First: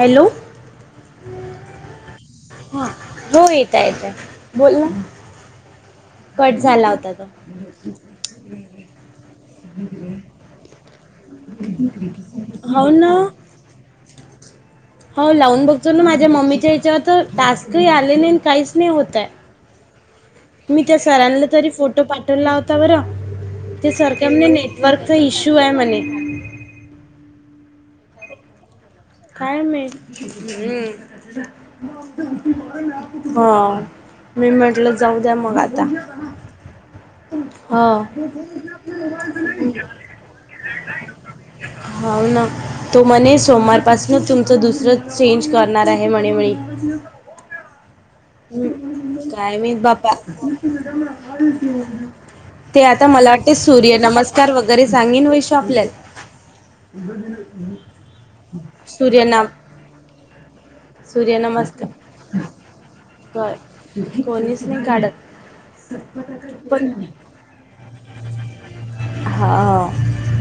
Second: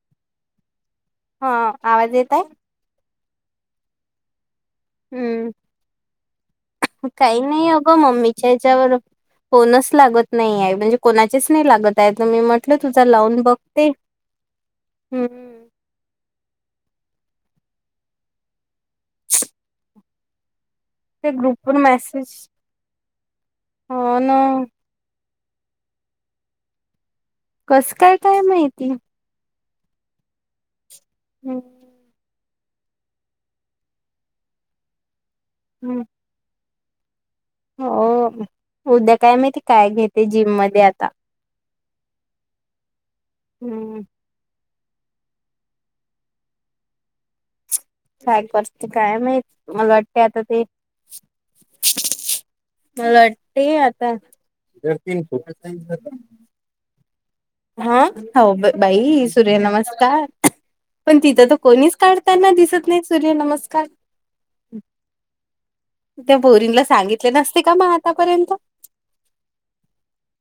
Hello. हा आवाज येतय? हा हो येतंय येतय बोल ना. हम्म. कट झाला होता तो काही नाही अगं मम्मीच्या ह्याच्यावर फोनच लागत नाही आहे म्हणजे कोणाचेच नाही लागत आहे तर मी म्हटल हो तुझा ना लाऊन बघते हो लावून हम्म बघतो ना माझ्या मम्मीीच्या याच्यावर तर टास्कही आले नाही काहीच नाही होता आहे मी त्या ते सरांला तरी ग्रुपवर फोटो मेसेज पाठवला होता बरं ते हो सरख्या ना म्ह नेट नटवर्कचा इशू आहे म्हने कसं काय काय माहिती कााय म हम्म हा मी म्हटलं जाऊ द्या मग आता हम्म. हा हो उद्या काय माहिती काय घेते जिम मध्ये आता होा ना तो मणे सोमवार हम्म तुमचं दुसरं चेंज करणार आहे म्हणे म्ह काय करते हम् माहित काय मीत मला बापा वाटते आता ते ते आता मला वाटते सूर्य नमस्कार वगैरे सांगीन वैश्व आपल्याला ह हा हो बाई सूर्य नमस्कार पण तिथं तर सूर्यनमस्कार कोणीच काढताना दिसत नाही सूर्य बर. नमस्कार कोणीच नाही काढत त्या बोरिंगला पण सांगितले नसते का मग आतापर्यंत हा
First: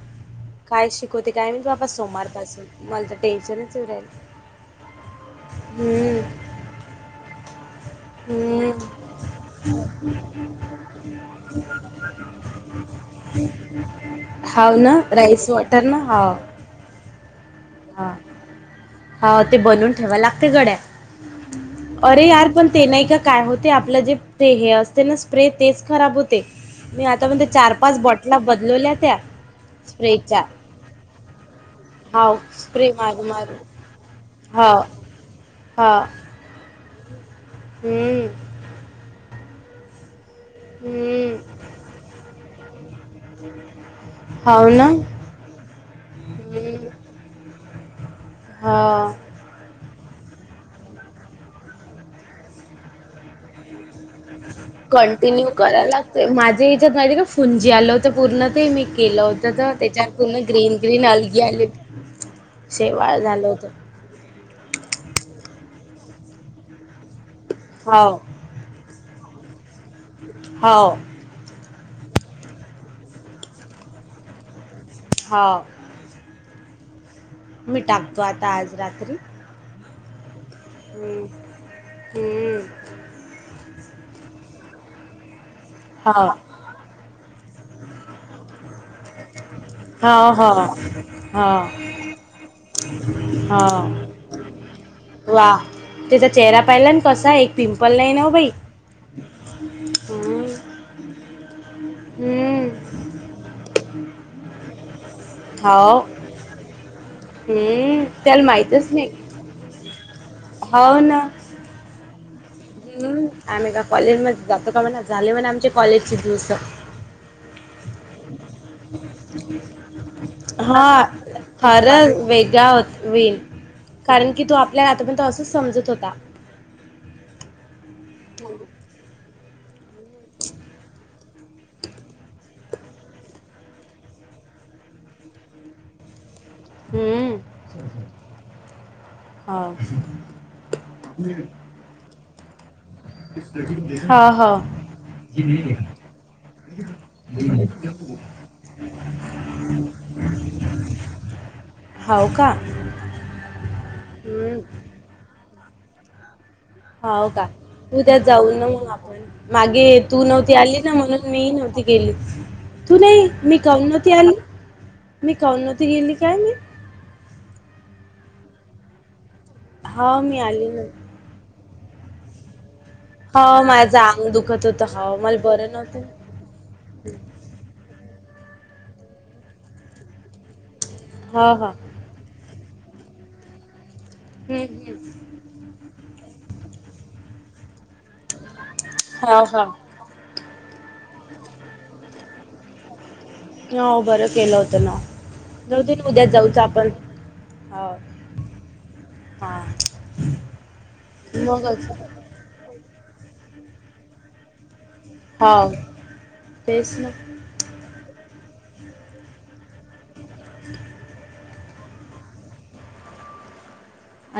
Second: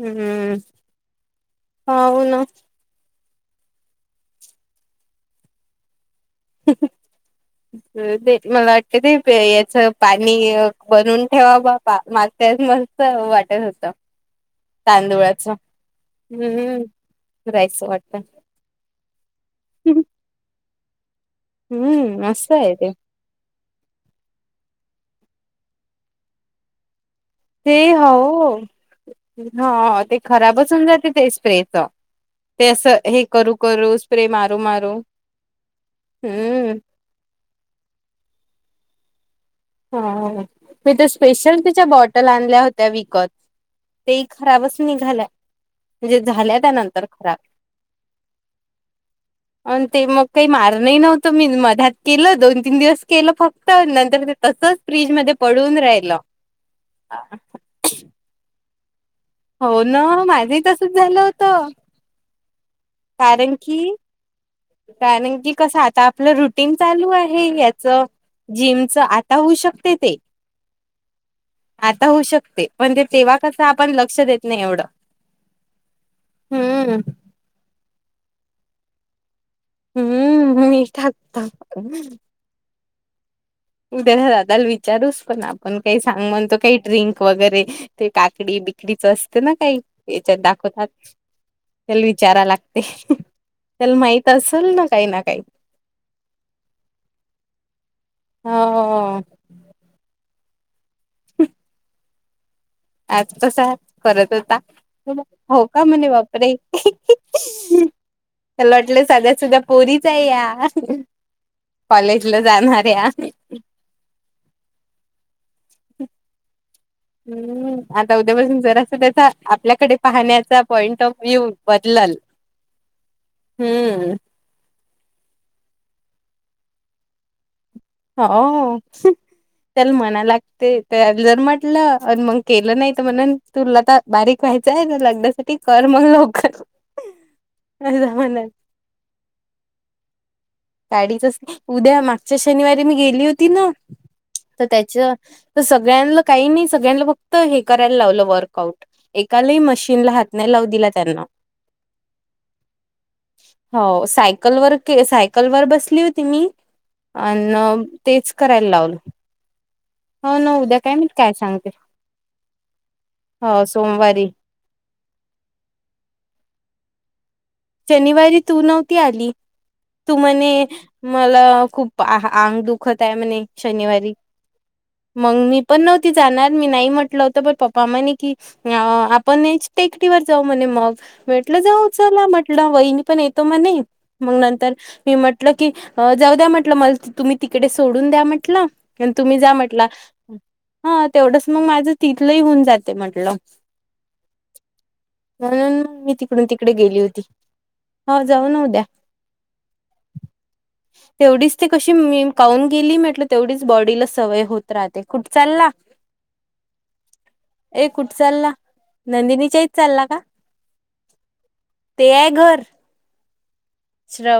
हम्म काय शिकवते काय म्हणजे बाबा हो ना सोमारपासून मला तर टेन्शनच उडल हम्म [inaudible] ते हम्म मला वाटतें ते याच पाणी बनवून ठेवा बा तेच मस्त वाटत हाव ना होतां ळाच राईस वॉटर ना हाव हम् रायचं हा. वाटत हा ते बनून ठेवा लागते गड्या हम्म अरे यार मस्त पण आहे ते नाही का काय होते आपलं जे ते हे असते ना स्प्रे तेच खराब होते मी आता चार पाच बॉटला बदलवल्या त्या ह ते स्प्रेच्या खराबचन जाते ते स्प्रेच हाव ते स्प्रे असं मारू हे मारू करू करू स्प्रे मारू हाव मारू हा हम्म हम्म ह मी ते हम्म स्पेशल तिच्या बॉटल आणल्या होत्या त्या विकत ते हाव खराबच ना निघाल्या म्हणजे झाल्या त्यानंतर खराब हां अ ते मग काही मारण नव्हतं मी मध्यात केलं दोन तीन दिवस केलं फक्त नर कंटिन्यू करायला ते माझ्ये याचात माहीती हे का फून जे आलं होत पूर्ण ते मी केलं होतं तर हो ना त्याच्यावर पूर्ण माझंही ग्रीन तसच ग्रीन झालं अलगी होतं आलीत. कारण की कारण की कसं आता आपलं रुटीन चालू आहे यात. च हाव जिम च आता होऊ शकते ते. हाव आता होऊ शकते पण ते तेव्हा कसं आपण लक्ष देत नाही एवढं. हा. हम्म. मी टाकतो आता आज रात्री. हम्म मीठता हम्म टाकत ना, हम्म उद्या त्या दादाला विचारूस पण आपण काही हा सांग म्हणतो काही ड्रिंक वगैरे ते काकडी बिकडीच असते ना काही. हा याच्यात हा दाखवतात हा त्याल विचारा लागते. हा त्याला माहित असेल ना काही ना काही वा त्याचा चेहरा पाहिला न कसा एक पिंपल नाही नाव बाई हो हम्म. ह [inaudible] हम्म. आज तसाच करत होता. हो का म्हणे बापरे. हम्म. त्याला माहितच वाटलं नाही साध्या सुध्या पोरीच आहे या हो ना कॉलेजला जाणाऱ्या हम्म. आम्ही का कॉलेज म जातो का म्हणा झाले म्हण आमचे कॉलेजची दिुवस हम्म आता उद्यापासून जरा अस आपल्याकडे पाहण्याचा पॉइंट हा ऑफ व्ह्यू बदलल खरंच वेगळा होत होईल हम्म. कारण की तो आपल्याला आतापर्यंत असंच समजत होता. अ. हो त्याला म्हणाय लागते त्या जर म्हटलं मग केलं नाही तर म्हणून तुरल तर बारीक व्हायचंय लग्ना साठी कर मग लवकर. हम्म. अदा म्हण [unintelligible] हा. गाडीच उद्या मागच्या शनिवारी मी गेली मी होती न हो हो त त्याच त सगळ्यां काही नाही सळ्यांन बघ फक्त हे करायला लावलं वर्कआउट एकालाही मशीनला हात नाही लाव दिला त्यांना होव? का हो हम्म. सायकलवर के सायकल वर बसली होती मी. हो अ का न उद्या तेच जाऊ ना करायला मग लावल. आपण मागे तू नव्हती आली ना म्हणून काय मीही सांगते नव्हती गेली. तू नाही मी हो काऊनती सोमवारी. आली मी काउनती गेली काय मी शनिवारी तू नव्हती आली तू हा मी म्हणे आली ना मला खूप आ अंग दुक दुखत आहे म्हणे हा माझं शनिवारी अंग दुखत होतं हा मग मला मी बरं पण नव्हतं नव्हती जाणार मी नाही म्हटलं होत. त पप्पा म्हणे की अ आपण हे टेकटवर जाऊ म्हणे मग हा वेटलं हा जाऊत. चला म्हटलं वहिनी पण येतो म्हणे मंग हम्म नंतर हम्म मी म्हट म्हट की जाऊ द्या म्हटलं मला तुम्ही तिकडे सोडून द्या म्हटलं आणि तुम्ही हा जा हा म्हटला हा तेवढंच मग माझं तिथलंही होऊन जाते म्हटलं. हो बरं केलं होतं ना म्हणून जाऊ त मी उद्या तिकडून जाऊच तिकडे आपण. गेली होती हो जाऊ न उद्या हा तेवढीच ते मगच कशी मी खऊन गेली म्हटलं तेवढीच बॉडीला सवय होत. राहते कुठ चालला? हो तेच ना ए कुठ चालला नंदिनीच्याहीत चालला का [inaudible] तेघर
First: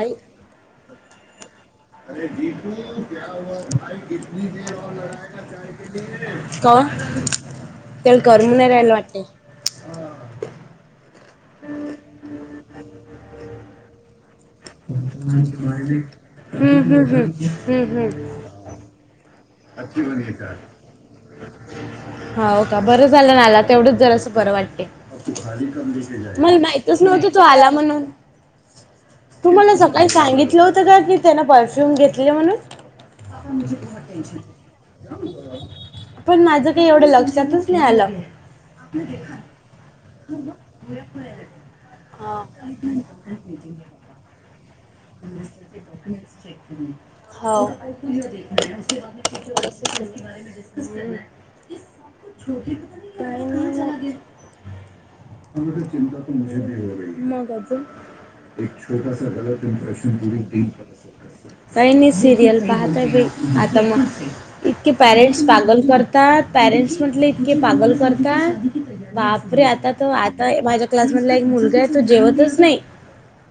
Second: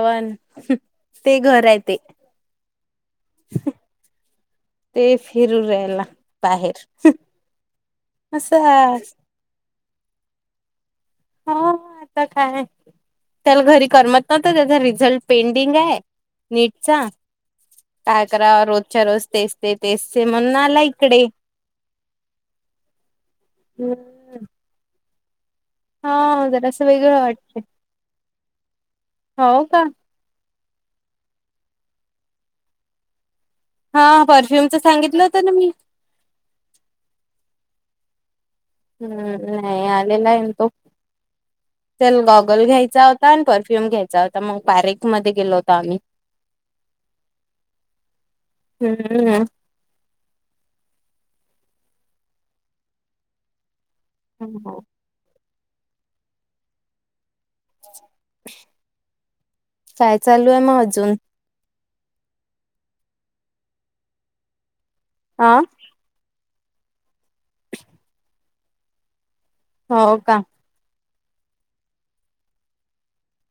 आई ते घर आहे ते भा किती देर ते फिरू रायला बाहेर त्याला करून असं नाही राहायला वाटत हो आता काय त्याला घरी करमत नव्हत त्याचा र झल पेंडिंग आहे हम्म नीटचा हम्म हम्म हम्म काय हम्म करा रोजच्या रोज तेच तेचे म्हणून आला इकडे हो हो का बरं झालं नाला तेवढच जरा असं बरं वाटते हा मला जरासं माहितच वेगळं नव्हती तो वाटते आला म्हणून तू हो मला का सकाळी सांगितलं होतं का की त्यान परफ्युम घेतले म्हणून हा परफ्युमच सांगितलं होतं ना मी पण माझं काही एवढं लक्षातच नाही आलं हम्म नाही आलेला आहे तो चल हा गॉगल घ्यायचा होता आणि परफ्यूम घ्यायचा होता मग बरे हो हम्म छोटी काय नाही झा हो हो त चिता तझ एक छोटसा गल प्रश काय चालू आहे मग अजून काही नाही सिरियल पाहताय आता मग इतके हा पॅरेंटगल करत पॅरेंट्स म्हटले इतके पागल करतात बापरे आता त हो का आता माझ्या क्लास मधला एक मुलगा आहे तो जेवतच नाही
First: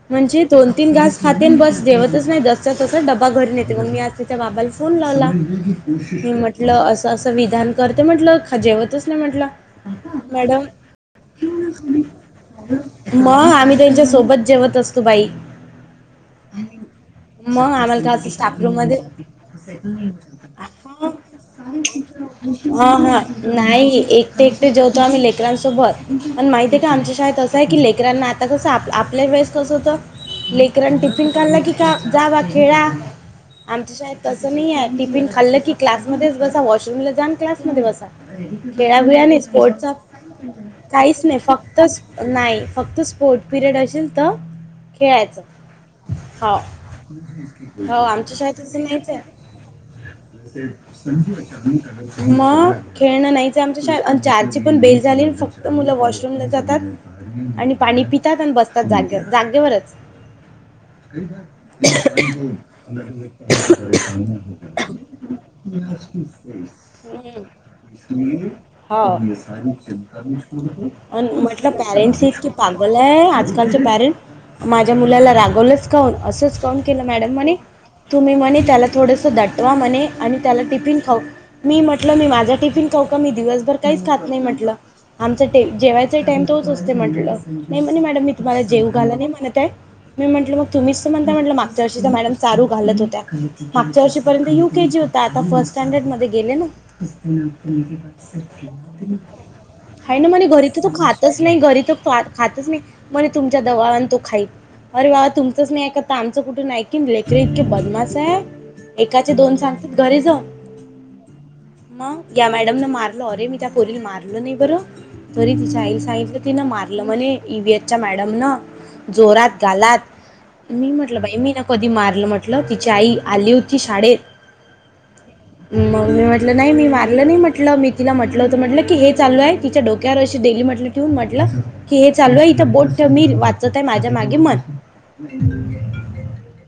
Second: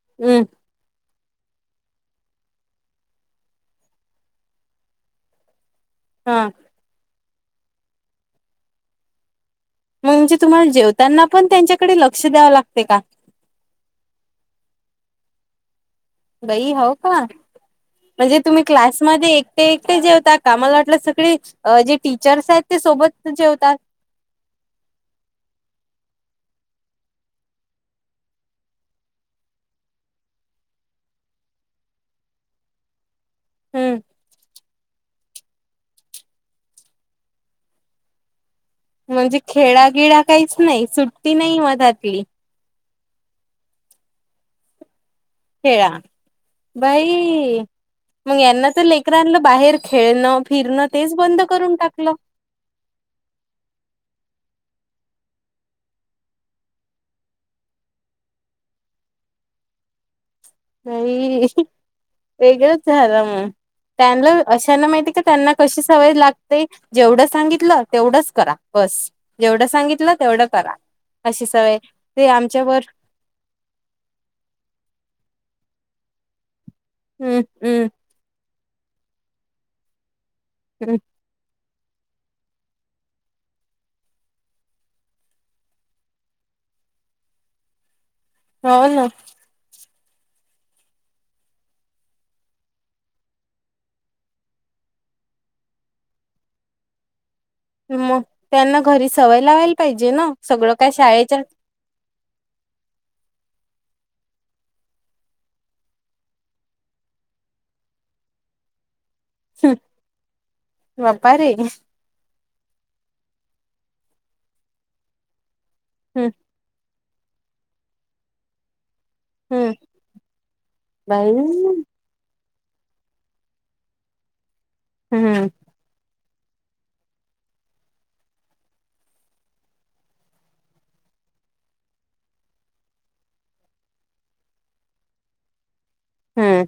हम्म म्हणजे दोन तीन घास खातन बस जेवतच नाही जसत तसाच ड्बा घरीून येते मग मी आज त्याच्या बाबाला फोन लावला क हा म्हंटलं असं असं विधान करते म्हटल जेवतच नाही म्हंटलं म्हणजे तुम्हाला जेवताना पण त्यांच्याकडे लक्ष द्यावं लागते का मग आम्ही त्यांच्यासोबत जेवत असतो बाई बाई होव का मग आम्हाला का असं म्हणजे तुम्ही स्टाफरूम मध्ये क्लासमध्ये एकटे एकटे जेवता का मला वाटलं सगळी अ जे टीचर्स आहेत ते हा हा सोबत जेवतात नाही एकटे एकटे जेववो आम्ही लेकरांसोबत प माहितय का आमच्या शाेत असं आहेी लेकरांना आता कसं आप आपल्या वेळेस कसं होतं लेकरन टिफिन काढला की का जावा खेळा आमच्या हम्म शाळेत तसं नाही आहे टिफिन खाल्लं की क्लासमध्येध्येच बसा वॉशरूमला जान क्लासमध्ये बसा खेळा खिळ म्हणजे नाही स्पोर्ट खेळागिळा काहीच नाही काहीच सुट्टी नाही फक्त मधातली नाही फक्त स्पोर्ट पिरियड असेल तर खेळायचं खेळा हो बाई हो आमच्या मग शाळेत यांना असं तर नाहीच लेकर आहे आणलं बाहेर खेळणं फिरणं तेच बंद करून टाकलं मग खेळणं नाहीच आमच्या चारची पण बेल झाली फक्त मुलं वॉशरूमला जातात आणि पाणी पितात आणि बसतात जागे जागेवरच [unintelligible] नाही वेगळंच झालं मग. त्यांना अशाना माहिती का त्यांना कशी सवय लागते जेवढं सांगितलं तेवढंच करा बस सा जेवढं सांगितलं चिंता तेवढं करा. अशी म्हटलं सवय पॅरेंट्स ते इतकीे आमच्यावर पागल आहे आजकालचे पॅरेंट माझ्या मुलाला रागवलंच काऊन असंच काम केलं मॅडम हम्म म्हणे हम्म तुम्ही म्हणे त्याला थोडंसं दटवा म्हणे आणि त्याला टिफिन हम्म खाऊ मी म्हटलं मी माझा टिफिन खाऊ का मी दिवसभर काहीच खात नाही म्हटलं आमचा जेवायचा टाम तोच असते म्हटलं नाही म्हणे मॅडम मी तुम्हाला हो जेव ना घाला नाही म्ह ते मी म्हटलं मग तुम्हीच तर म्हणता म्हटलं मागच्या वर्षी तर मॅडम चारू घालत होत्या मागच्या वर्षीपर्यंत यू के जी हो तर आता फर्स्ट स्टँडर्डमध्ये गेले ना मग त्यांना घरी सवय लावायला पाहिजे ह ना म्ह घरी सगळं तर काय त शाळेच्या खातच नाही घरी तर ख खातच नाही मणे तुमच्या दवाने तो खाई अरे बाबा तुमचंच नाही आहे का त आमचं कुठून आहे की लेकर इतके बदमास आहे एकाचे दोन सांगत घरी जाऊ बापा रे मग या मॅडम न मारल अरे मी त्या पोरी मारलो नाही बरं तरी ति हम्म साितलं तिनं मारलं म्हणे ईव्हीएच च्या मॅडम न जोरात हम्म गालात मी म्हटलं बाई मी ना कधी मारलं म्हट म्हलं तिची आई आली होती शाळेत हम्म मग मी म्हटलं नाही मी मारलं नाही म्हटलं मी तिला म्हटलं होतं म्हटलं की हे चालू आहे तिच्या डोक्यावर अशी डेली म्हटली ठेन म्हटलं की हे चालू आहे इथं बोट मी वाचत ते माझ्या मागे मन हम्म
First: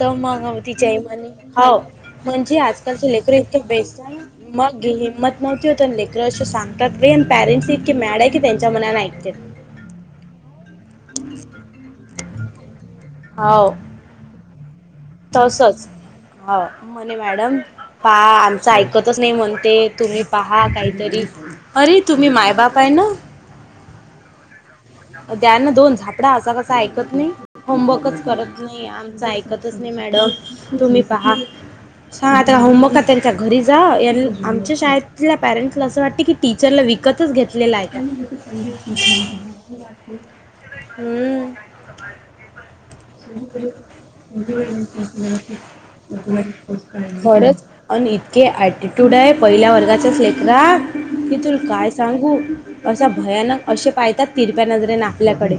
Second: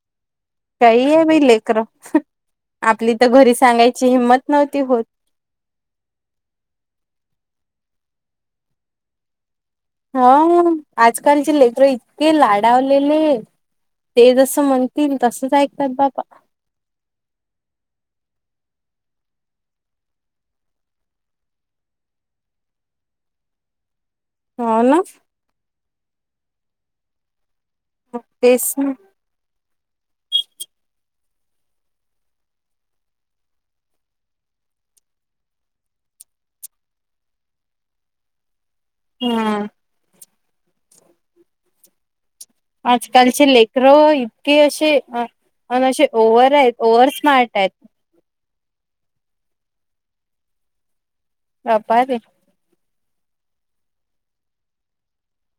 तर मग तिच्या काही आहे इमाने बाई हो, लेकरं म्हणजे आजकालचे आपली तर लेकर घरी इतके बे सांगायची हिंमत नव्हती मग होत. हिंमत [unintelligible] होता लेकर असे सांगतात बी आणि, पॅरेंट्स इतके मॅड आहेत की, त्यांच्या मनाने ऐकतात हो, आजकालचे लेकर इतके लाडावलेले, हो ते जसं म्हण तील तसच तसंच ऐकतात बाबा हो मणे मॅडम पहा आमचं ऐकतच नाही म्हणते, तुम्ही पहा काहीतरी अरे तुम्ही मायबाप आहे ना? हो ना. द्याना दोन झापडा, असा कसा ऐकत नाही, होमवर्कच करत तेच नाही ना आमच ऐक कतच नाही मॅडम तुम्ही पहा [unintelligible] होमवर्क आ त्यांच्या घरी जा आम शाळेतल्या पॅरंटसला असं वाटते कि टीचरला विकतच घेतलेला आहे हा. हम्म. आजकालचे लेकर इतके असे, अ असे ओव्हर आहेत ओवर स्मार्ट हायत अन इतके ॲटिट्यूड आहे, पहिल्या वर्गाचाच लेकरा, हे तू काय बापा रे सांगू असा भयानक असे, पाहतात तिरप्या नजरेन आपल्याकडे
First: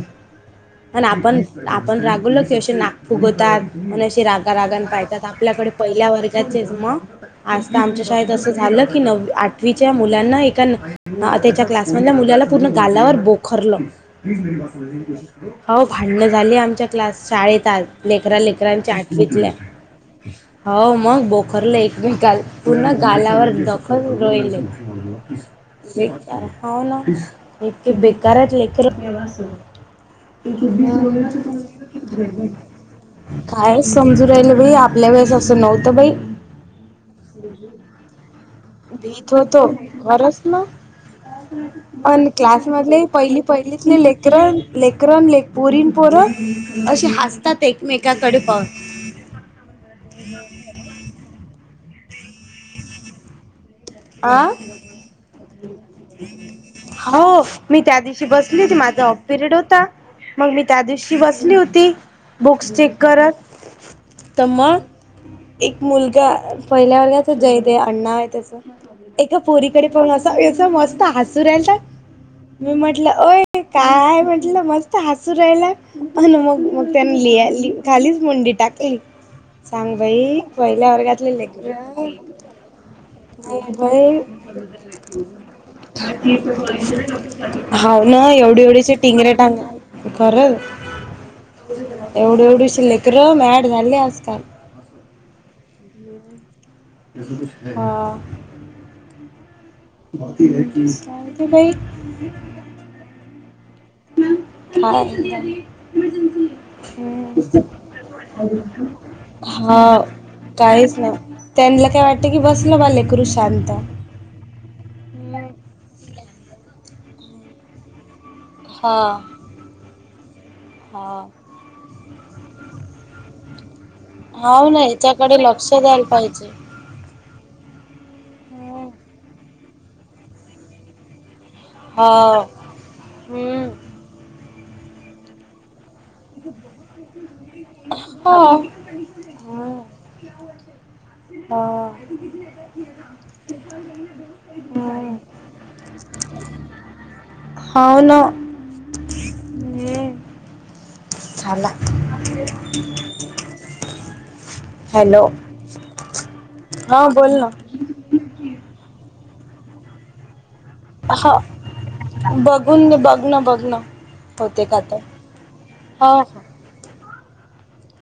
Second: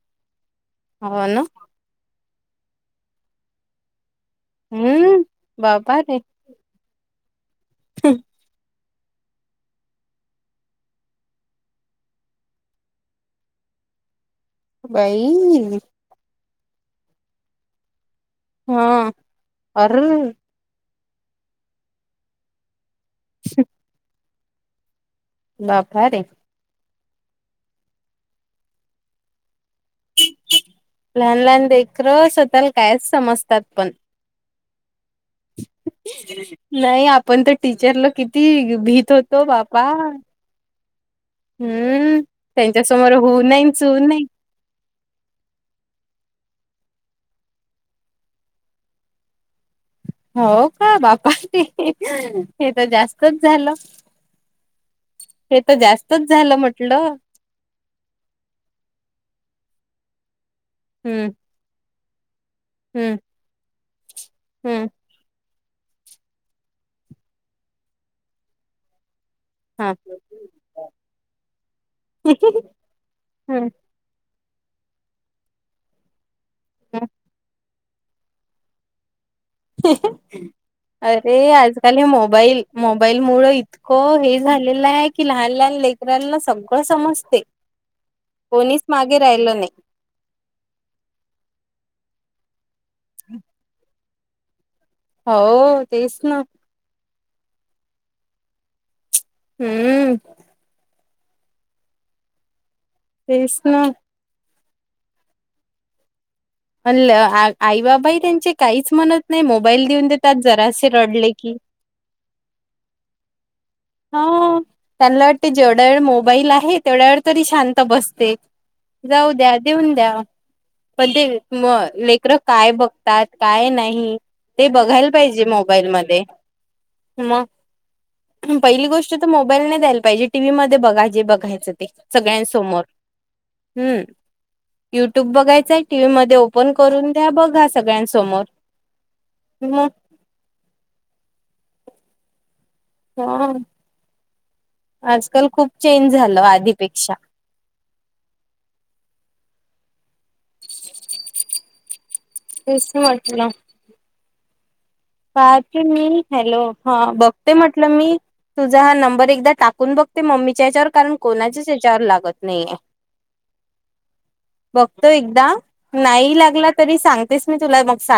आण हो आपण, ना आपण रागवलो की, असे नाक फुगवतात, म्हण अे राग रागण हम्म पाहतात, आपल्याकडे बापा पहिल्या रे वर्गाचेच मग आजता आमच्या शाळेत असं झालं की नव आठ पृवीच्या मुलांना एका त्याच्या क्लासमधल्या मुलाला पूर्ण गालावर बोखरलं. बाई हो. भाड्णं झाली, आमच्या क्लास शाळेत, आज लेकरा हा लेकरांच्या आटवीतल्या अर हो, मग बोखरले एकम गाल, पूर्ण गालावर दखल रोईले बापा रे हो ना, इतके बेकार आहेत लेकरं लहान लहान लेकरं स्वतःला कायच समजतात काय पण समजून राहिल बाई आपल्यावेळेस अस नव्हतं बाई नाही आपण तर टीचरला किती भीत होतो, घरच ना हम्म पण क्लास मधले त्यांच्यासमोर पहिली होऊ नाही चू पहिलीतली नाही. लेकर लेकरन ले पुरीन, पोर अशी हसतात एकमेकाकडे प हो का, बापा हे तर जास्तच झालं आ हे तर जास्तच झालं म्हटलं. हो मी त्या दिवशी बसली होती, माझा ऑफ पिरियड होता, मग मी त्या दिवशी हम्म बसली होती. बुक्स चेक हम्म करत. तर हम्म मग एक मुलगा, पहिल्या वर्गाच जयते आडनाव आहे त्याच. एका पोरीकडे हा. पाहून अस मस्त हसू राहिला होता. मी म्हंटलं ओय हम्म काय आहे म्हण. मस्त हसू राहिला मगं मगं हम्म त्याना लि ल खालीच मुंडी टाकली. सांग बाई पहिल्या अरे वर्गातले आजकाल हे लेकरं. मोबाईल मोबाईल मुळ [inaudible] इतकं हे झालेलं आहे की लहान लहान लेकरांना सगळं समजते. हाव ना एवढे कोणीच एवढीचे मागे टिंगरे राहिलं टग नाही खरं एवढी एवढीशी लेकरं मॅड झाली आजकाल. हो तेच ना. हा. हम्! [inaudible] तेच ना. [inaudible] आई बाबाही त्यांचे काहीच म्हणत नाही मोबाईल हा देऊन देतात जरासे काहीच ना रडले की त्यांला काय वाट त की बसले बघ लेकरू शांत. हा त्यांना वाटते जेवढ्या वेळ मोबाईल आहे तेवढ्या वेळ तरी शांत बसते. हा जाऊ द्या. देऊन द्या. पण ते हा मगं लेकर काय बघतात काय नाही. ते हाव ना बघायला याच्याकडे पाहिजे लक्ष मोबाईल द्यायला मध्ये पाहिजे. मगं. पहिली गोष्ट तर मोबाईल नाही द्यायला पाहिजे टीव्ही मध्ये बघा जे बघायच. हा. सगळ्यांसमोर, हम्म युट्यूब बघायचंय. टीव्ही मध्ये ओपन करून द्या बघा हा. सगळ्यांसमोर मगं. हा. हो. आजकाल खूप चेंज झालं आधीपेक्षा. हो ना. [inaudible] तेच म्हंटल. हॅलो. काय क मी हॅलो, हा बोल ना. बघते म मी तुझा हा नंबर एकदा टाकून बघते मम्मीच्या हेच्यावर. कारण हा. कोणाच्याच याच्यावर लागत नाहीये. बघून बघ ना बघ ना. होते का तर. बघतो एकदा हा. नाही हा. लागला तरी सांगतेच मी तुला मगं सांग.